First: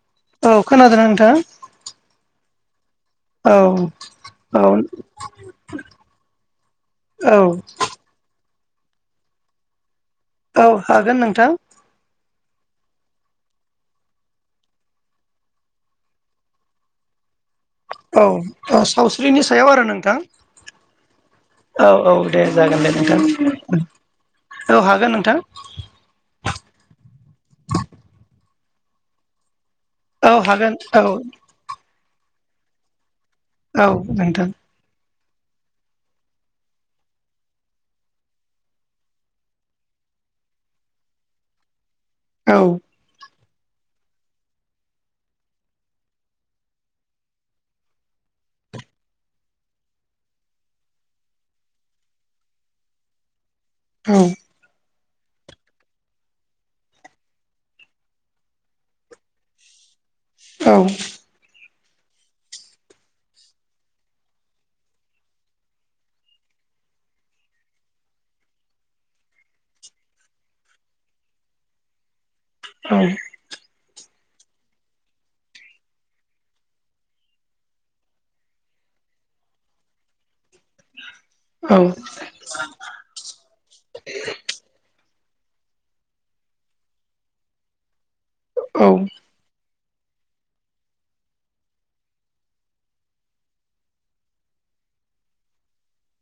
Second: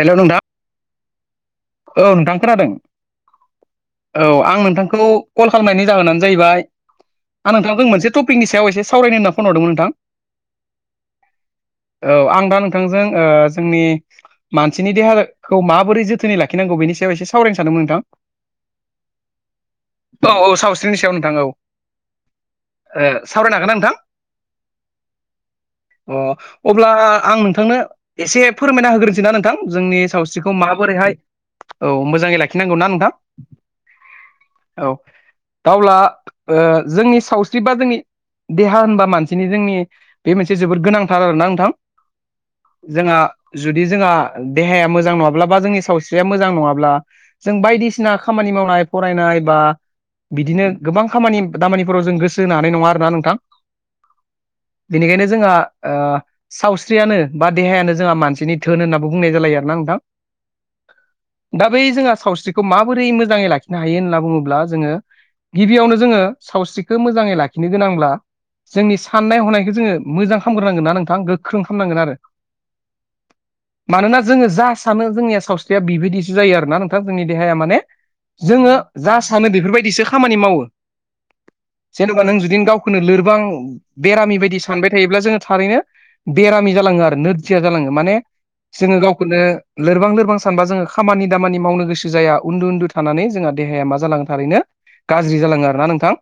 हेल' नोंथां औ खोनादोंना नोंथां? औ नोंथां खोनादों औ औ आं नोंथांखौ कल खालामनायनि जाहोनानो जाहैबाय औ आं नोंथांजों मोनसे टपिकनि सायाव एसे सावरायनो होनना फन हरदोंमोन नोंथां? औ हागोन नोंथां औ आं दा नोंथांजों जोंनि मानसिनि देहाखौ माबोरै जोथोनै लाखि गिनांगौनिायाव एसे [unintelligible] सावरायनो सादोंमोन? औ सावस्रिनि सायाव आरो नोंथां औ औ सावस्रिनि सायाव नोंथां औ औ औ दे जागोन दे ओ नोंथां सावरायनो हागोन ना नोंथां औ हागोन नोंथां अ अब्ला आं नोंथांनो एसे फोरमायना होग्रोनोसै नना नोंथां जोंनि औ सावस्रिखौ हागोन औ माबोरैहाय औ मोजाङै लाखिनांगौना नोंथां औ नोंथां। औ दा अब्ला ओ जोंनि सावस्रि बा जोंनि देहा होनबा मानसिनि जोंनि बे मोनसे जोबोद गोनांथार आरोना नोंथां। औ। जोंहा जुदि जोंहा देहाया मोजां नङाब्लाबा जोंनि सावस्रि या मोजां नङाब्ला जों बायदिसिना खामानि मावनाय फरायनाय बा बिदिनो गोबां खामानि दामानिफोराव जों गोसो होनो हानाय नङा आरोना नोंथां? औ। बेनिखायनो जोंहा ओ सावस्रियानो बा देहायानो जोंहा मानसिनि धोन होननाबो बुंनाय जालायो आरोना नोंथां। औ। दा बै जोंहा सावस्रिखौ माबोरै मोजाङै लाखिनो हायो होनना बुङोब्ला जोङो गिबियावनो जोङो सावस्रिखौ मोजाङै लाखिनो गोनांब्ला जोंनि साननाय हनायखौ जोङो मोजां खामग्रोनांगोन ना नोंथां गोख्रों खालामनांगोन आरो। औ। मानोना जोङो जा सानो जोंनिया सावस्रिया बिबायदिसो जायो आरोना नोंथां जोंनि देहाया माने जोङो जा सानो बेफोरबायदिसो खामानि मावो। औ। जेनेबा नों जुदि गावखौनो लोरबां बेरामि बायदि सानबाय थायोब्ला जोङो थारैनो बेरामि जालाङो आरो नोरजिया जालाङो माने औ जोङो गावखौनो लोरबां लोरबां सा सानबा जोङो खामानि दामानि मावनो गोसो जाया। उन्दु उन्दु थानानै जोंहा देहाया मा जालाङो थारैनो गाज्रि जालाङो आरो ना नोंथां।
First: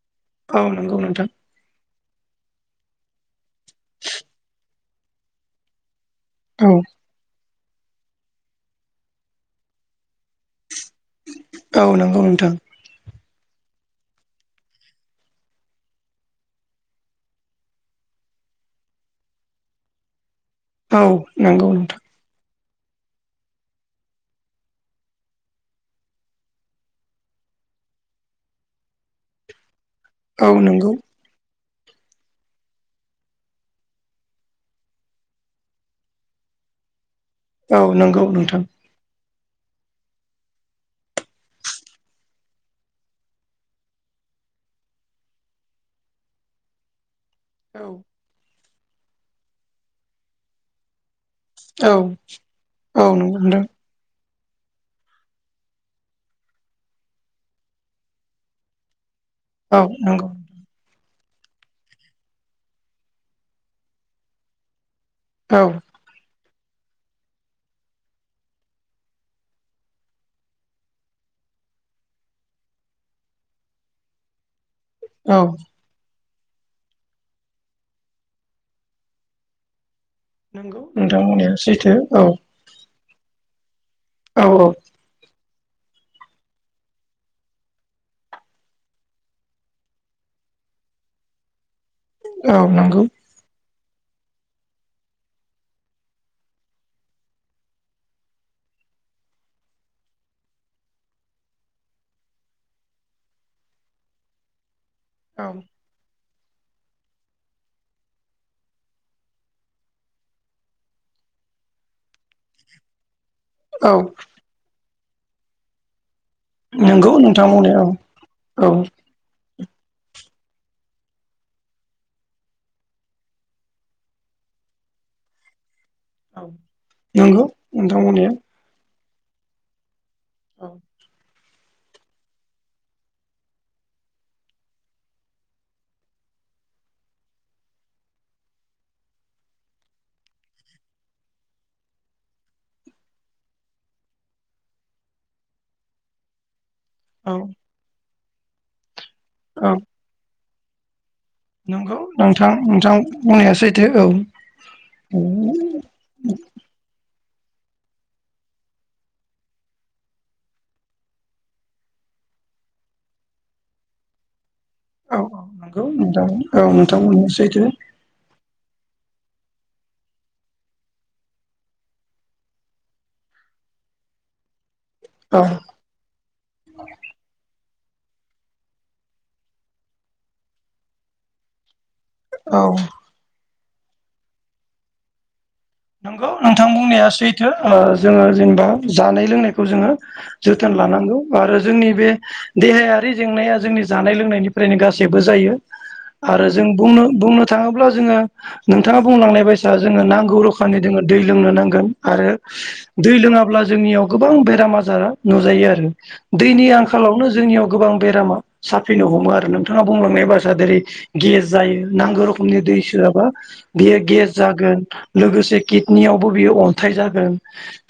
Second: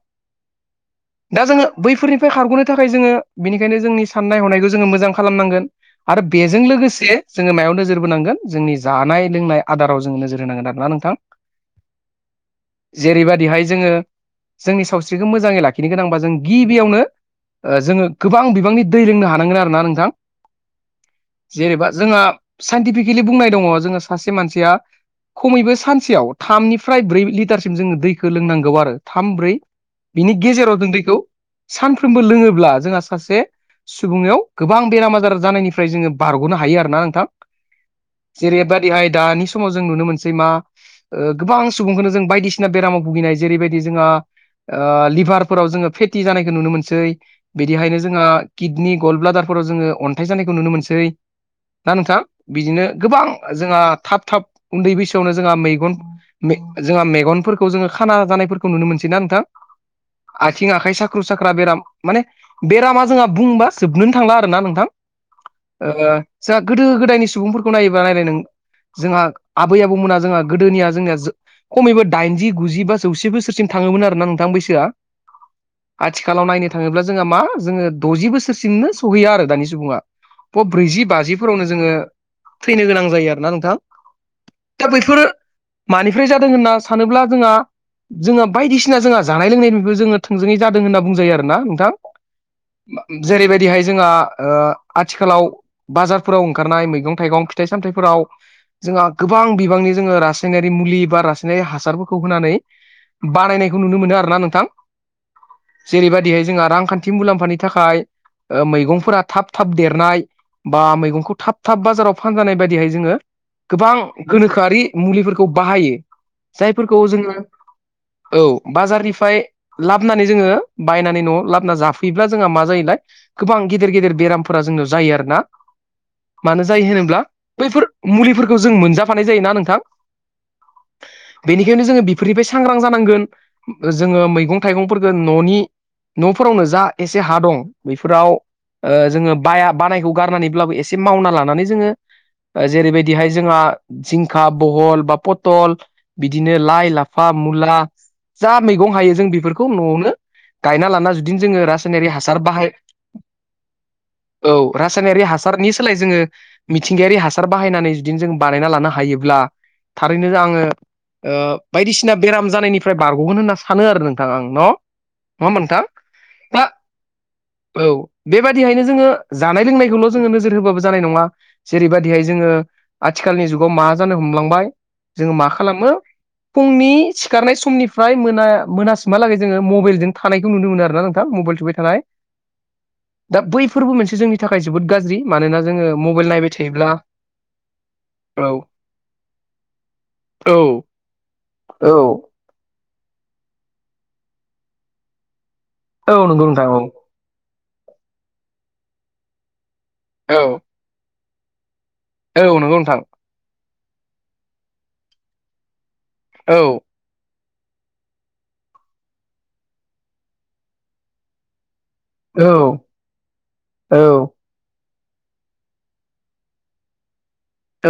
औ नंगौ नोंथां। दा जोङो बैफोरनिफ्राय खारग'नो थाखाय जोङो बेनिखायनो जोंनि साननाय हनायखौ जोङो मोजां खालामनांगोन। आरो बेजों औ लोगोसे जोङो मायाव नोजोर बोनांगोन जोंनि जानाय लोंनाय आदाराव जोङो नोजोर होनांगोन आरोना नोंथां। औ नंगौ नोंथां। जेरैबादिहाय जोङो जोंनि सावस्रिखौ मोजाङै लाखिनो गोनांबा जों गिबियावनो ओ जोङो गोबां बिबांनि दै लोंनो हानांगोन आरोना नोंथां। औ नंगौ जेनेबा नोंथां जोंहा साइन्टिफिकेलि बुंनाय दङ' जोङो सासे मानसिया खमैबो सानसेयाव थामनिफ्राय ब्रै लिटारसिम जोङो दैखो लोंनांगौ आरो थाम ब्रै। बिनि औ गेजेराव नंगौ जों दैखौ सानफ्रोमबो लोङोब्ला जोंहा सासे सुबुंनियाव गोबां बेराम आजार जानायनिफ्राय जोङो बारग'नो हायो आरोना नोंथां। औ नंगौ। नोंथां जेरैबादिहाय दानि समाव जों नुनो मोनसै मा ओ गोबां सुबुंखौनो जों बायदिसिना बेरामाव भुगिनाय जेरैबायदि जोङो ओ लिभारफोराव जोङो फेथि जानायखौ नुनो मोनसै। औ बिदिहायनो जोंहा किडनि गल्ड ब्लादारफोराव जोङो अन्थाइ जानायखौ नुनो मोनसै। ना औ नोंथां? बिदिनो औ गोबां नंगौ नोंथां जोंहा थाब थाब उन्दै बैसोआवनो जोंहा मैगन मे जोंहा मेगनफोरखौ जोङो खाना जानायफोरखौ नुनो मोनसै। ना नोंथां? औ नंगौ। आथिं आखाइ साख्रु साख्रा बेराम माने बेरामा जोंहा बुंबा जोबनोनो थांला आरोना नोंथां। औ। ओ जोंहा गोदो गोदायनि सुबुंफोरखौ नायोबा नायलाय नों जोंहा आबै आबौमोना जोंहा गोदोनिया जोंनिया जो खमैबो दाइनजि गुजि बा जौसे बोसोरसिम थाङोमोन आरो ना नोंथां बैसोआ। औ। आथिखालाव नायनो थाङोब्ला जोंहा मा जोङो द'जि बोसोरसिमनो सहैया आरो दानि सुबुङा। ब नंगौ ब्रैजि नोंथां बुंनाया बाजिफोरावनो जोङो सैथो औ थैनो गोनां जायो आरोना नोंथां। औ औ दा बेफोर मानिफ्राय जादों होनना सानोब्ला जोंहा जोंहा बायदिसिना जोंहा जानाय लोंनायनिफ्रायबो जोङो थोंजोङै जादों होनना बुंजायो आरो ना नोंथां औ नोंगौ जेरैबायदिहाय जोंहा आथिखालाव बाजारफोराव ओंखारनाय मैगं थाइगं फिथाइ सामथायफोराव जोंहा गोबां बिबांनि जोङो रासायनारि मुलि बा रासायनारि हासारफोरखौ होनानै बानायनायखौ नुनो मोनो आरो ना नोंथां औ जेरैबायदिहाय जोंहा रांखान्थि मुलाम्फानि थाखाय मैगंफोरा थाब थाब देरनाय बा मैगंखौ थाब थाब बाजाराव फानजानाय बायदिहाय जोङो औ गोबां गोनोखोआरि मुलिफोरखौ बाहायो जायफोरखौ नंगौ जोङो नोंथां बुंनाया औ बाजारनिफ्राय लाबोनानै जोङो बायनानै न'आव लाबोना जाफैयोब्ला जोंहा मा जायोलाय गोबां गेदेर गेदेर बेरामफोरा जोंनाव जायो आरो ना औ मानो जायो होनोब्ला नंगौ बैफोर नोंथां बुंनाया मुलिफोरखौ जों मोनजाफानाय जायोना नोंथां औ बेनिखायनो जोङो बेफोरनिफ्राय सांग्रां जानांगोन जोङो मैगं थाइगंफोरखौ न'नि न'फोरावनो जा एसे हा दं बैफोराव जोङो बाया बानायखौ गारनानैब्लाबो एसे मावना लानानै जोङो जेरैबायदिहाय जोंहा जिंखा बहल बा पथल बिदिनो लाइ लाफ फा मुला जा मैगं हायो जों बेफोरखौ औ न'आवनो गायना लाना जा नंगौ नोंथां नोंथां बुंनाया सैथो औ औ रासायनारि हासारनि सोलाय जोङो मिथिंगायारि हासार बाहायनानै जुदिनो जों बानायना लानो हायोब्ला थारैनो आङो बायदिसिना बेराम जानायनिफ्राय बारग'गोन होनना सानो आरो नोंथां आं न' औ औ नंगौ नोंथां औ नोंथां बुंनाया सैथो बेबायदिहायनो जोङो जानाय लोंनायखौल' जोङो नोजोर होबाबो जानाय नङा जेरैबाददिहाय जोङो आथिखालनि जुगाव मा जानो हमलांबाय जोङो औ मा खालामो फुंनि सिखारनाय समनिफ्राय मोना मोनासिमहालागै जोङो मबाइलजों थानायखौ नुनो मोनो आर ना नोंथां मबाइल थाय थानाय औ दा बैफोरबो मोनसे जोंनि थाखाय जोबोद गाज्रि मानोना जोङो मबाइल नायबाय थां थायोब्ला बुंनाया सैथो जोङो औ जेनेबा जानाय लोंनायखौ जोङो औ जोथोन लानांगौ आरो औ जोंनि बे देहायारि जेंनाया जोंनि जानाय लोंनायनिफ्रायनो गासैबो जायो औ नंगौ आरो जों नोंथां औ बुंनो बुंनो थाङोब्ला जोंङो नोंथांङा बुंलांनाय बायसा जोङो नांगौ औ रोखोमनि जोंङो दै लोंनो नांगोन आरो औ नंगौ नोंथां दै लोंङाब्ला जोंनियाव गोबां बेराम आजारा नुजायो आरो औ दैनि आं खालावनो जोंनियाव गोबां बेरामा साफैनो हमो आरो नोंथांङा बुंलांनाय बायसा जेरै गेस जायो नांगौ औ रोखोमनि दै सोआबा बेयो औ गेस जागोन लोगोसे जे किडनियावबो बियो अन्थाइ जागोन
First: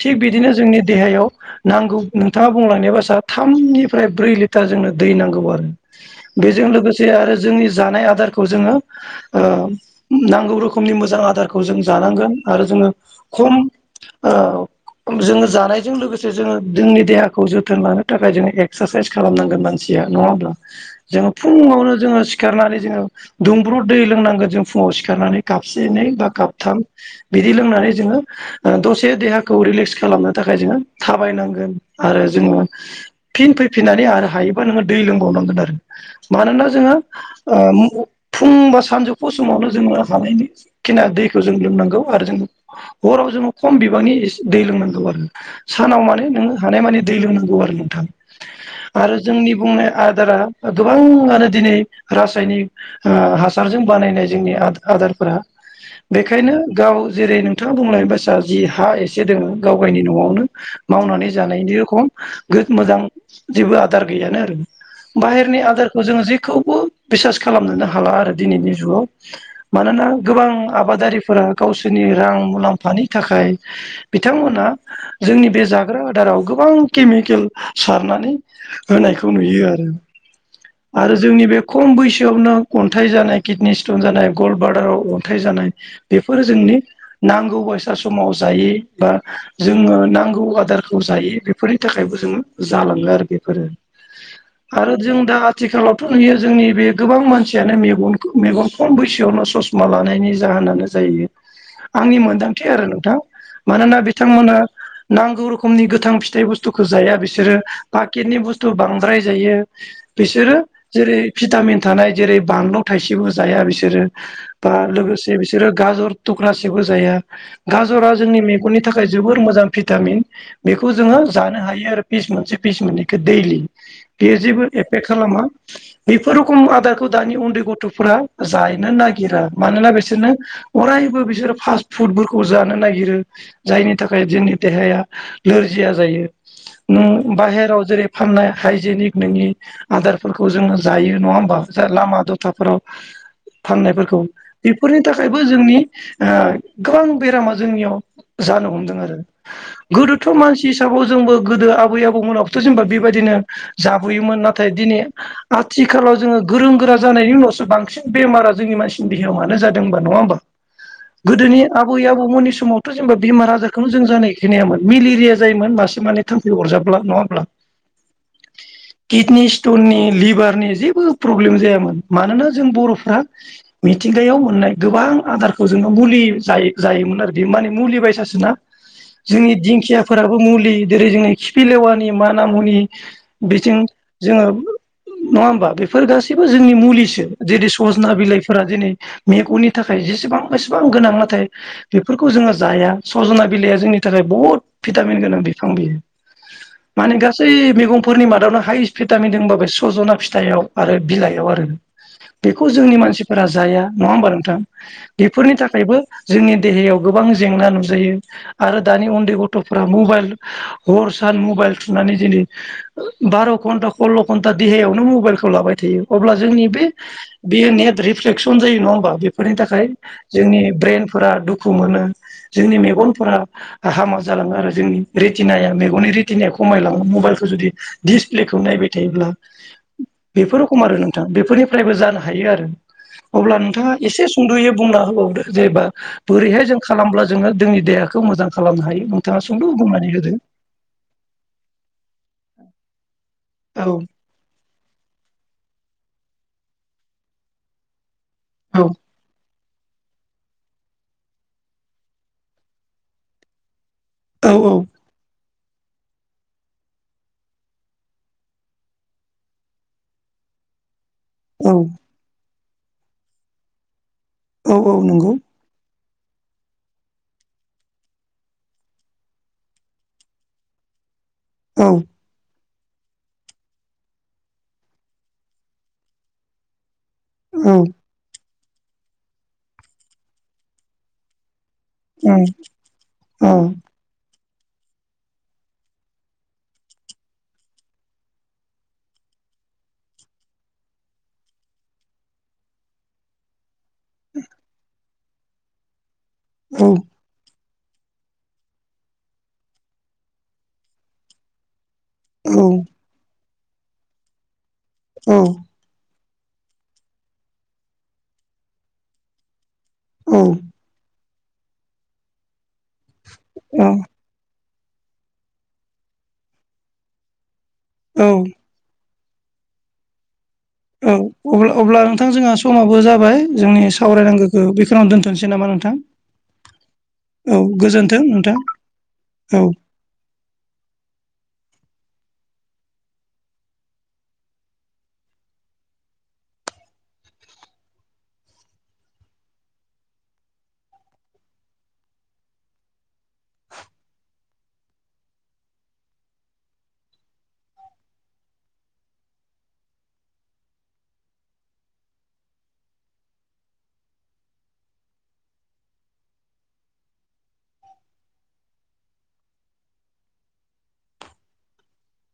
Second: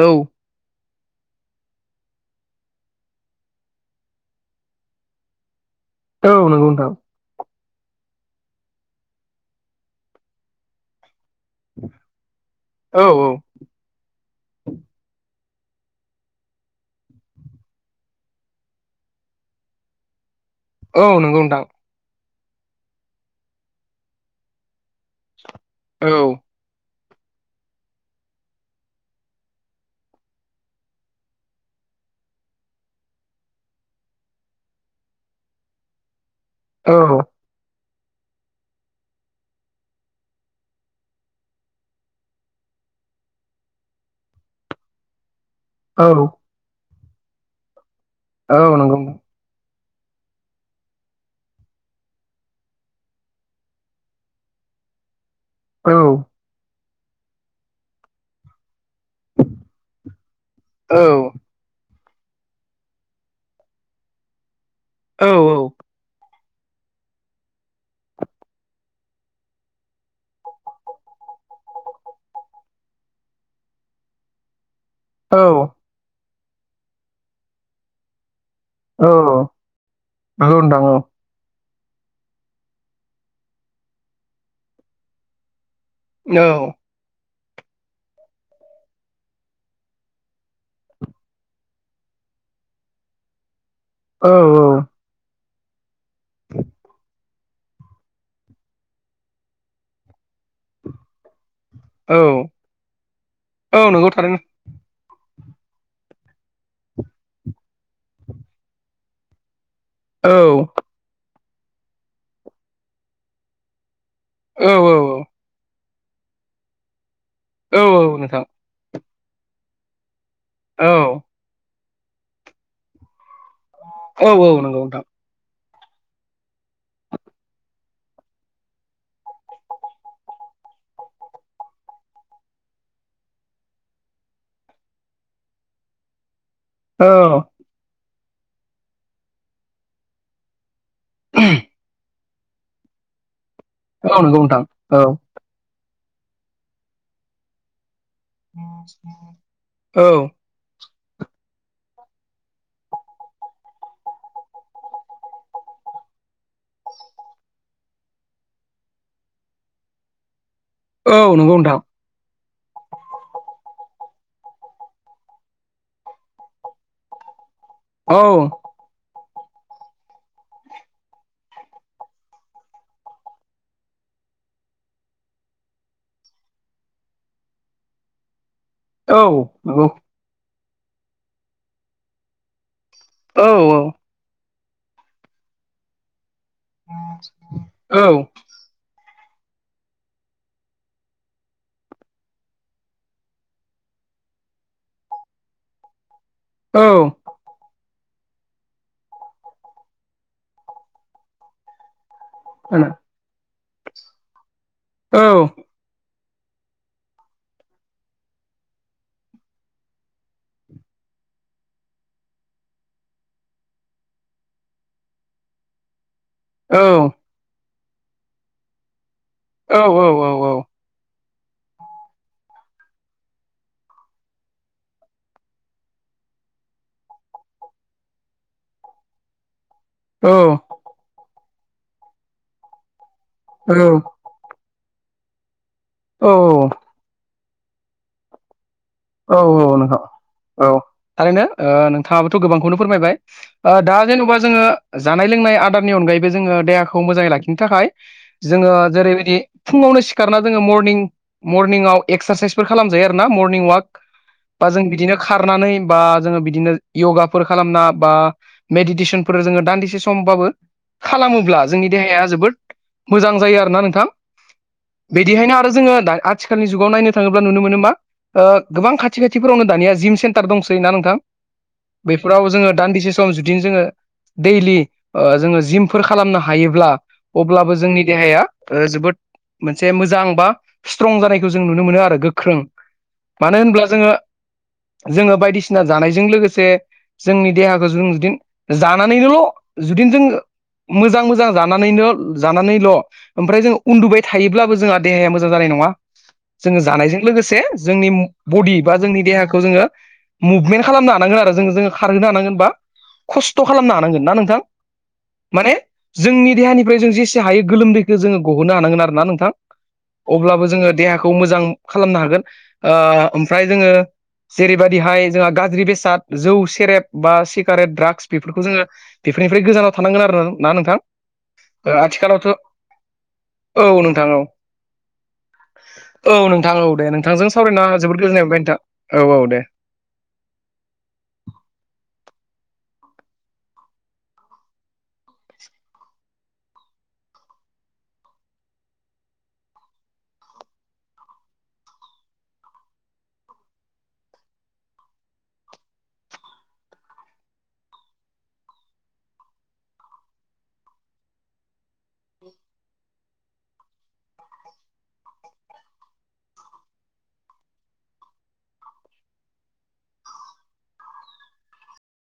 थिग बिदिनो जोंनि देहायाव नांगौ नोंथाङा बुंलांनाय बा स थामनिफ्राय ब्रै लिटार जोंनो दै नांगौ आरो औ नंगौ बेजों नोंथां लोगोसे आरो जोंनि जानाय आदारखौ खौ जोङो नांगौ रोखोमनि मोजां आदारखौ जों जानांगोन आरो जोङो औ औ खम जोङो जानायजों लोगोसे जोङो जोंनि देहाखौ जोथोन लानो थाखाय जोङो एक्सारसाइस खालामनांगोन मानसिया नङा होमब्ला औ जोङो नंगौ नोंथां फुङावनो जोङो सिखारनानै जोङो दुंब्रुद दै लोंनांगोन जों फुङाव सिखारनानै कापसे एनै औ बा काबथाम बिदि लोंनानै जोङो दसे देहाखौ रिलेक्स खालामनो थाखाय जोङो थाबायनांगोन आरो जोङो फिन फैफिननानै आरो हायोबा नोङो दै लोंबावनांगोन आरो मानोना जोङो ओ फुं बा सानजौफु समावनो जोङो हानायनि खिना दैखौ जों लोंनांगौ। आरो जों हराव जोङो खम बिबांनि दै लोंनांगौ आरो सानाव औ माने औ नोङो हानाय मानि दै लोंनांगौ आरो नोंथां औ नंगौ नोंथां। आरो जोंनि बुंनाय दा गोबाङानो दिनै रासायनिक ओ हासारजों बानायनाय जोंनि आदा-आदारफोरा औ बेखायनो गाव जेरै नोंथाङा बुंलानाय बायसा जि हा एसे से दोङो गाव गायनि न'आवनो औ मावनानै जानायनि रखम मोजां जेबो आदार गैयानो आरो औ बाहेरनि आदार थ जों जेखौबो बिसास खालामनोनो हाला आरो दिनैनि जुगाव मानोना गोबां आबादारिफोरा गावसोनि रां मुलाम्फानि थाखाय बिथांमोना औ जोंनि बे जा जाग्रा आदाराव गोबां केमिकेल सारनानै औ होनायखौ नुयो आरो औ नंगौ नोंथां आरो जोंनि बे खम बैसोआवनो अन्थाइ जानाय किडनि स्टन जानाय गल्ड बार्डाराव अन्थाइ जानाय बे औ फोर जोंनि नांगौ बायसा समाव जायो बा जोङो नांगौ आदारखौ जायो बेफोरनि थाखायबो जों जालांङो आरो बेफोरो औ आरो जों दा आथिखालावथ' नुयो जोंनि बे गोबां मानसि जानो मेग-मेगन खम बैसोआवनो ससमा लानायनि जाहोनानो जायो औ आंनि मोनदांथि आरो नोंथां औ मानोना नंगौ थारैनो बिथांमोना नांगौ रोखोमनि गोथां फिथाइ बुस्थुखो जाया बिसोरो पाकेटनि बुस्थु बांद्राय जायो। औ बिसोरो जेरै भिटामिन थानाय जेरै बानलु थाइसेबो जाया बिसोरो बा औ औ लोगोसे बिसोरो गाजर टुक्रासेबो जाया औ गाजरा औ जोंनि नोंथां मेगननि नि थाखाय जोबोर मोजां भिटामिन औ बेखौ जोङो जानो हायो आरो पिस मोनसे पिस मोननैखो दैलि। औ बेयो औ जेबो नंगौ नोंथां एफेक्ट खालामा बेफोर रखम आदारखौ दानि उन्दै गथ'फ्रा जायानो नागिरा मानोना बिसोरनो अरायबो बिसोरो फास्ट फुडफोरखौ जानो नागिरो। जायनि थाखाय जोंनि देहाया नोरजिया जायो। औ नों बाहेराव जेरै फाननाय हाइजेनिक नोंनि आदारफोरखौ जोंङो जायो नंङा होमबा लामा दथाफोराव फाननायफोरखौ औ नंगौ नोंथां बेफोरनि औ थाखायबो जोंनि ओ गोबां बेरामा जोंनियाव जानो हमदों आरो औ गोदोथ' मानसि हिसाबाव जोंबो गोदो आबै आबौमोनाबोथ' जेनेबा बेबायदिनो जाबोयोमोन नाथाय दिनै आथिखालाव जोंङो गोरों गोरा जानायनि उनावसो बांसिन बेमारा जोंनि मानसिनि देहायाव मानो जादों। नङा ओमबा औ नंगौ गोदोनि नोंथां आबै आबौमोननि समाव जेनेबा बेमार आजारखौनो जों जानाय खोनायामोन मेलेरिया जायोमोन मासे मानै थामफै अरजाब्ला नङा होमब्ला? औ किडनि स्टननि लिभारनि जेबो प्रब्लेम जायामोन मानोना जों बर'फ्रा मिथिंगायाव मोननाय गोबां आदारखौ जोंङो मुलि जायो-जायोमोन आरो बे माने मुलि बायसासोना। औ जोंनि नंगौ दिंखियाफोराबो मुलि जेरै जोंनि खिफिलेवानि माना मुनि औ बिथिं जोंङो नंङा ओमबा बे बेफोर गासैबो जोंनि मुलिसो जेरै औ सजना बिलाइफोरा दिनै मेगननि नि थाखाय जेसेबां बेसेबां गोनां नाथाय बेफोरखौ जोंङो जाया सजना बिलाइआ जोंनि थाखाय बहुत भिटामिन गोनां बिफां बियो औ माने गासै मैगं फोरनि मादावनो हाइस भिटामिन दोंबा सजना फिथाइआव आरो बिलाइआव आरो। बेखौ खोना जोंनि मानसिफोरा जाया नंङा ओमबा नोंथां औ बेफोरनि थाखायबो जोंनि देहायाव गोबां जेंना नुजायो आरो दानि उन्दै गथ'फोरा मबाइल हर सान मबाइल थुनानै दिनै बार' घन्टा सल्ल' घन्टा देहायावनो मबाइलखौ लाबाय थायो अब्ला जोंनि औ बे बेयो नेट रिफ्लेकसन जायो नङा होमबा बे फोरनि औ थाखाय औ जोंनि ब्रेनफोरा दुखु मोनो। जोंनि मेगनफोरा हामा जालाङो आरो जोंनि रेतनाया मेगननि रेतनाया खमायलाङो मबाइलखौ जुदि दिसप्लेखौ नायबाय थायोब्ला औ बेफोर रखम आरो नोंथाङा बेफोरनिफ्रायबो जानो हायो आरो अब्ला नोंथाङा एसे सुंद'यै बुंना होबावदो जेनेबा औ बोरैहाय जों खालामब्ला जोंङो जोंनि देहाखौ मोजां खालामनो हायो औ नोंथाङा सुंद' औ नों बुंनानै होदो। औ थारैनो। नोंथाङाबोथ' गोबांखौनो फोरमायबाय। औ दा जेन'बा जोङो जानाय लोंनाय आदारनि अनगायैबो जोङो देहाखौ मोजाङै लाखिनो थाखाय जोङो औ जेरैबायदि फुङावनो सिखारना जोङो मरनिं मरनिंआव एक्सारसाइसफोर खालामजायो आरोना मरनिं वाक औ बा जों बिदिनो खारनानै बा जोङो बिदिनो य'गाफोर खालामना बा मेडिटेसनफोर जोङो दान्दिसे समबाबो खालामोब्ला औ जोंनि देहाया जोबोद मोजां जायो आरोना नोंथां। औ औ नंगौ बिदिहायनो आरो जोङो आथिखालनि जुगाव नायनो थाङोब्ला नुनो मोनो मा गोबां खाथि खाथिफोरावनो दानिया जिम सेन्टार दंसै ना नोंथां औ बेफोराव जोङो दान्दिसे सम जुदिनो जोङो दैलि जोङो जिमफोर खालामनो हायोब्ला अब्लाबो औ जोंनि देहाया जोबोद मोनसे मोजां बा स्ट्रं जानायखौ जों नुनो मोनो आरो उम गोख्रों औ मानो होनब्ला जोङो, जोङो बायदिसिना जानायजों लोगोसे जोंनि देहाखौ जों जुदिनो जानानैनोल' जुदिनो जों मोजां मोजां जानानैनो जानानैल' ओमफ्राय जों उन्दुबाय थायोब्लाबो जोंहा देहाया मोजां जानाय नङा। जोङो औ जानायजों लोगोसे जोंनि बडि बा जोंनि देहाखौ जोङो मुभमेन्ट खालामनो हानांगोन आरो जों जोङो खारहोनो औ हानांगोनबा खस्थ' खालामनो हानांगोन ना नोंथां औ माने जोंनि देहानिफ्राय जों जेसे हायो गोलोमदैखौ जोङो गहोननो हानांगोन आरोना नोंथां औ अब्लाबो जोङो देहाखौ मोजां खालामनो हागोन ओ आमफ्राय औ जोङो जेरैबायदिहाय जोंहा गाज्रि बेसाद जौ सेरेब बा सिगारेट द्राग्स बेफोरखौ जोङो बेफोरनिफ्राय गोजानाव थानांगोन आरो ना नोंथां औ अब्ला अब्ला नोंथां आथिखालावथ' जोंहा समाबो जाबाय औ जोंनि नोंथां औ सावरायनांगौखौ बेखिनियावनो दोनथ'नोसै नामा नोंथां? औ नोंथां औ दे। नोंथांजों औ सावरायना गोजोन्थों जोबोद गोजोननाय नोंथां मोनबाय नोंथां औ औ दे